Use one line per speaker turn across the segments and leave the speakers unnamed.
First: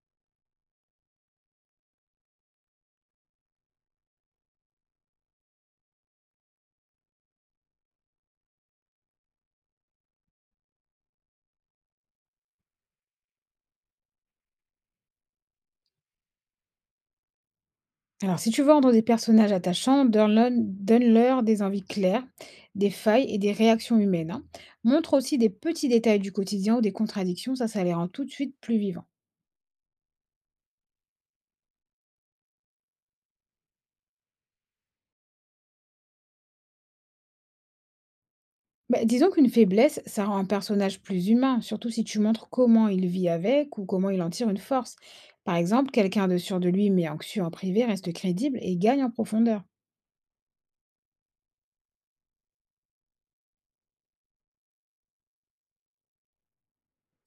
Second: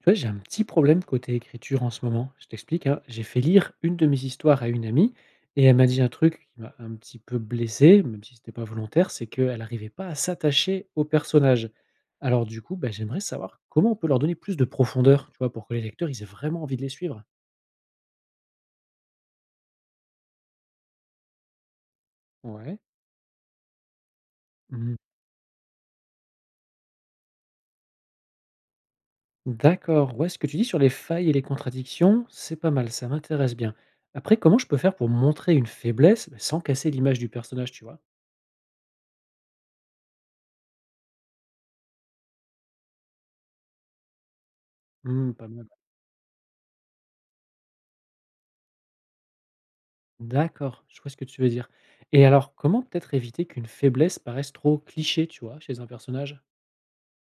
Tu vois, j'ai un petit problème côté écriture en ce moment. Je t'explique, hein. J'ai fait lire une de mes histoires à une amie et elle m'a dit un truc qui m'a un petit peu blessé, même si c'était pas volontaire, c'est qu'elle n'arrivait pas à s'attacher aux personnages. Alors du coup, bah, j'aimerais savoir comment on peut leur donner plus de profondeur, tu vois, pour que les lecteurs ils aient vraiment envie de les suivre.
Alors, si tu veux rendre des personnages attachants, donne-leur des envies claires,
Ouais.
des failles et des réactions humaines, hein.
Mhm.
Montre aussi des petits détails du quotidien ou des contradictions, ça les rend tout de suite plus vivants.
D'accord. Ouais, ce que tu dis sur les failles et les contradictions, c'est pas mal, ça m'intéresse bien. Après, comment je peux faire pour montrer une faiblesse bah, sans casser l'image du personnage, tu vois?
Bah, disons qu'une faiblesse, ça rend un personnage plus humain, surtout si tu montres comment il vit avec ou comment il en tire une force.
Hmm, pas
Par
mal.
exemple, quelqu'un de sûr de lui mais anxieux en privé reste crédible et gagne en profondeur.
D'accord, je vois ce que tu veux dire. Et alors, comment peut-être éviter qu'une faiblesse paraisse trop cliché, tu vois, chez un personnage?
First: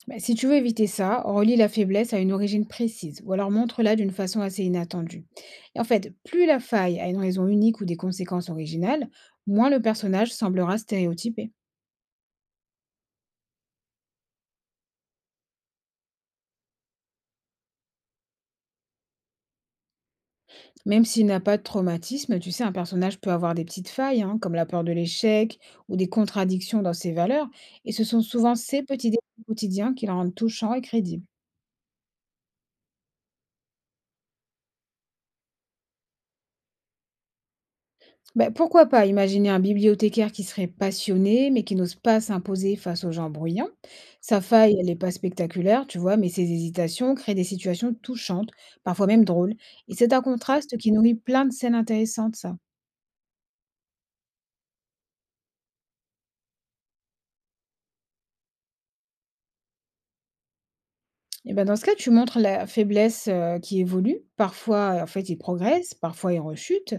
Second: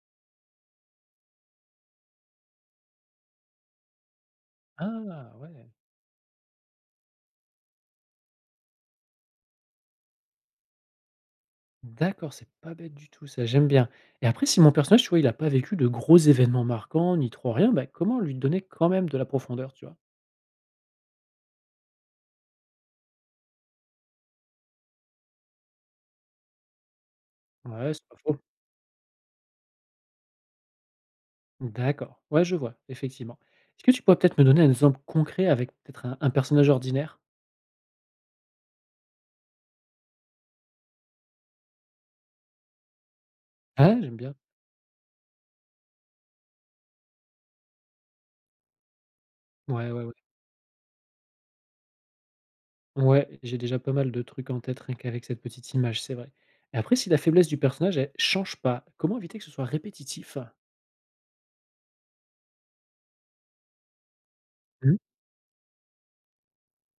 Bah, si tu veux éviter ça, relie la faiblesse à une origine précise ou alors montre-la d'une façon assez inattendue.
Ah, ouais.
Et en fait, plus la faille a une raison unique ou des conséquences originales, moins le personnage semblera stéréotypé.
D'accord, c'est pas bête du tout, ça, j'aime bien. Et après, si mon personnage, tu vois, il a pas vécu de gros événements marquants, ni trop rien, bah, comment lui donner quand même de la profondeur, tu vois?
Même s'il n'a pas de traumatisme, tu sais, un personnage peut avoir des petites failles, hein, comme la peur de l'échec ou des contradictions dans ses valeurs, et
Ouais,
ce
c'est pas
sont
faux.
souvent ces petits détails quotidiens qui le rendent touchant et crédible.
D'accord, ouais, je vois, effectivement. Est-ce que tu pourrais peut-être me donner un exemple concret avec peut-être un personnage ordinaire?
Ben pourquoi pas imaginer un bibliothécaire qui serait passionné, mais qui n'ose pas s'imposer face aux gens bruyants.
Ah, j'aime bien.
Sa faille, elle n'est pas spectaculaire, tu vois, mais ses hésitations créent des situations touchantes, parfois même drôles.
Ouais,
Et
ouais,
c'est
ouais.
un contraste qui nourrit plein de scènes intéressantes, ça.
Ouais, j'ai déjà pas mal de trucs en tête rien qu'avec cette petite image, c'est vrai. Et après, si la faiblesse du personnage, elle change pas, comment éviter que ce soit répétitif?
Et ben dans ce cas, tu montres la faiblesse qui évolue.
Mmh.
Parfois, en fait, il progresse, parfois il rechute.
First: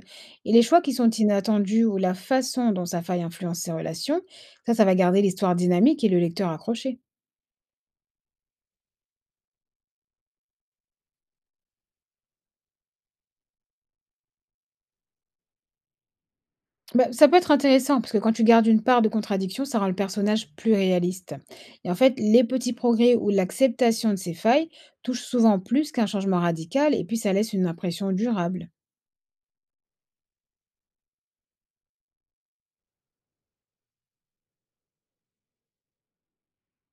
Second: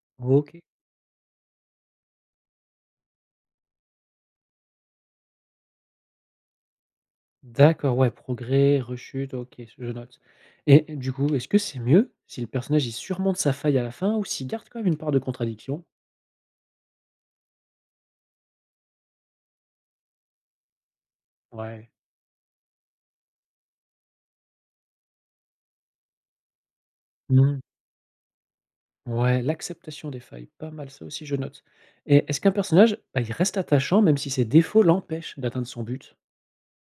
Et
OK.
les choix qui sont inattendus ou la façon dont sa faille influence ses relations, ça va garder l'histoire dynamique et le lecteur accroché.
D'accord, ouais, progrès, rechute, OK, je note. Et du coup, est-ce que c'est mieux si le personnage il surmonte sa faille à la fin ou s'il garde quand même une part de contradiction?
Bah, ça peut être intéressant, parce que quand tu gardes une part de contradiction, ça rend le personnage plus réaliste. Et
Ouais.
en fait, les petits progrès ou l'acceptation de ses failles touchent souvent plus qu'un changement radical, et puis ça laisse
Mmh.
une impression durable.
Ouais, l'acceptation des failles, pas mal, ça aussi je note. Et est-ce qu'un personnage, bah, il reste attachant même si ses défauts l'empêchent d'atteindre son but?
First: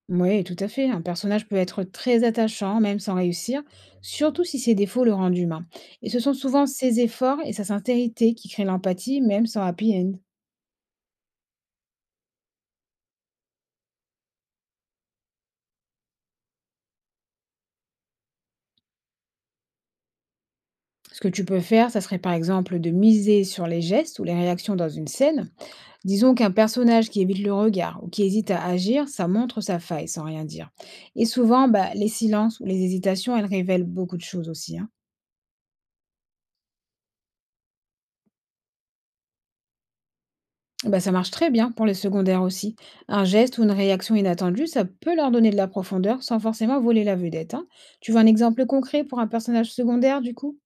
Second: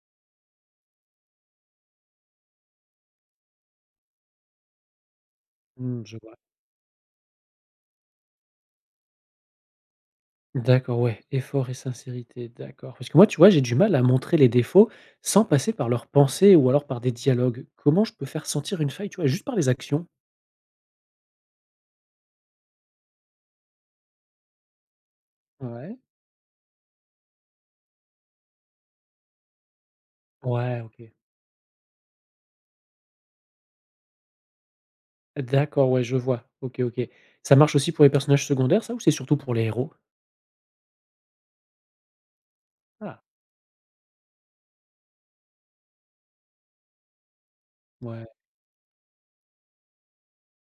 Oui, tout à fait. Un personnage peut être très attachant, même sans réussir, surtout si ses défauts le rendent humain.
Hmm,
Et
je
ce sont
vois.
souvent ses efforts et sa sincérité qui créent l'empathie, même sans happy end.
D'accord, ouais, effort et sincérité, d'accord. Parce que moi, tu vois, j'ai du mal à montrer les défauts sans passer par leurs pensées ou alors par des dialogues. Comment je peux faire sentir une faille, tu vois, juste par les actions?
Ce que tu peux faire, ça serait par exemple de miser sur les gestes ou les réactions dans une scène.
Ouais.
Disons qu'un personnage qui évite le regard ou qui hésite à agir, ça montre sa faille sans rien dire.
Ouais, OK.
Et souvent, bah, les silences ou les hésitations, elles révèlent beaucoup de choses aussi, hein.
D'accord, ouais, je vois. OK, OK. Ça marche aussi pour les personnages secondaires, ça, ou c'est surtout pour les héros?
Bah, ça marche très bien pour les secondaires aussi.
Ah.
Un geste ou une réaction inattendue, ça peut leur donner de la profondeur sans forcément voler la vedette, hein. Tu veux un
Ouais.
exemple concret pour un personnage secondaire du coup?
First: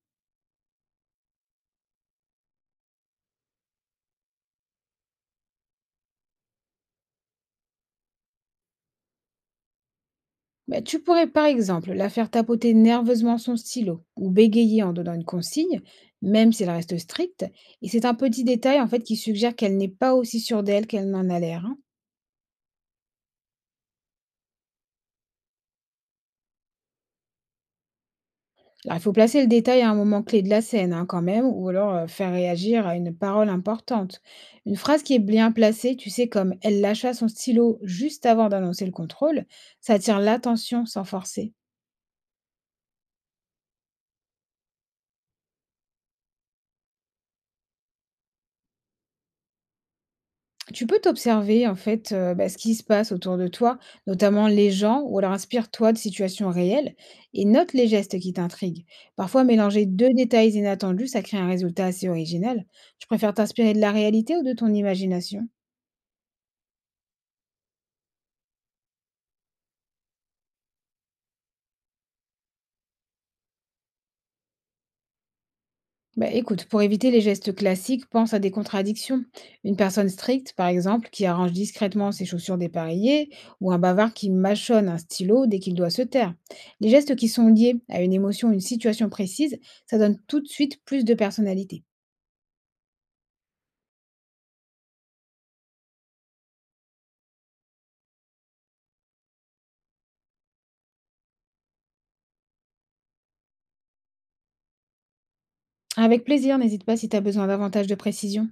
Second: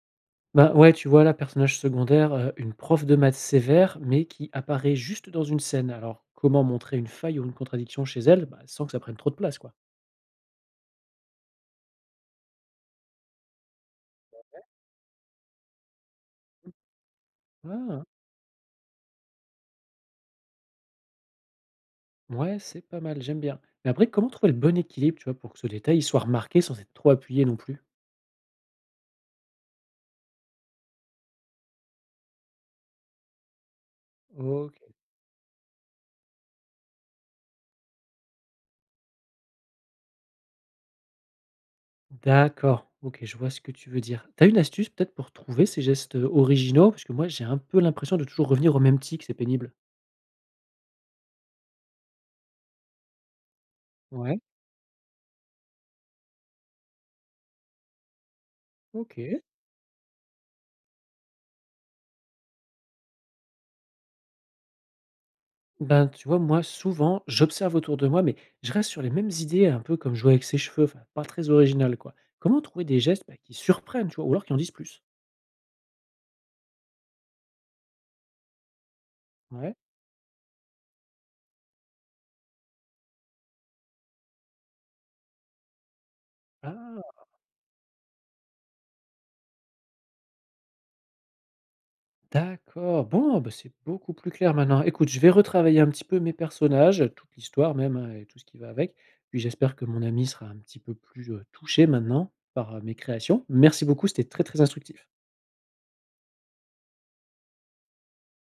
Bah, ouais, tu vois, là, personnage secondaire, une prof de maths sévère, mais qui apparaît juste dans une scène. Alors, comment montrer une faille ou une contradiction chez elle? Bah, sans que ça prenne trop de place, quoi?
Bah, tu pourrais par exemple la faire tapoter nerveusement son stylo ou bégayer en donnant une consigne, même si elle reste stricte, et
Ah.
c'est un petit détail en fait qui suggère qu'elle n'est pas aussi sûre d'elle qu'elle n'en a l'air, hein.
Ouais, c'est pas mal, j'aime bien. Mais après, comment trouver le bon équilibre, tu vois, pour que ce détail, il soit remarqué sans être trop appuyé non plus?
Alors il faut placer le détail à un moment clé de la scène, hein, quand même, ou alors faire réagir à une parole importante. Une
OK.
phrase qui est bien placée, tu sais, comme elle lâcha son stylo juste avant d'annoncer le contrôle, ça attire l'attention sans forcer.
D'accord, OK, je vois ce que tu veux dire. T'as une astuce peut-être pour trouver ces gestes, originaux? Parce que moi, j'ai un peu l'impression de toujours revenir au même tic, c'est pénible.
Tu peux t'observer en fait, bah, ce qui se passe autour de toi,
Ouais,
notamment les gens, ou alors inspire-toi de situations réelles et note les gestes qui t'intriguent.
OK.
Parfois, mélanger deux détails inattendus, ça crée un résultat assez original. Tu préfères t'inspirer de la réalité ou de ton imagination?
Ben, tu vois, moi, souvent, j'observe autour de moi, mais je reste sur les mêmes idées, un peu comme jouer avec ses cheveux, enfin, pas très original, quoi. Comment trouver des gestes, bah, qui surprennent, tu vois, ou alors qui en disent plus?
Bah, écoute, pour éviter les gestes classiques, pense à des contradictions.
Ouais.
Une personne stricte, par exemple, qui arrange discrètement ses chaussures dépareillées, ou un bavard qui mâchonne un stylo dès qu'il doit se taire. Les
Ah!
gestes qui sont liés à une émotion, une situation précise, ça donne tout de suite plus de personnalité.
D'accord. Bon, bah, c'est beaucoup plus clair maintenant. Écoute, je vais retravailler un petit peu mes personnages, toute l'histoire même, hein, et tout ce qui va avec. Puis j'espère que mon ami sera un petit peu plus, touché maintenant par, mes créations. Merci beaucoup, c'était très, très instructif.
Avec plaisir, n'hésite pas si tu as besoin davantage de précision.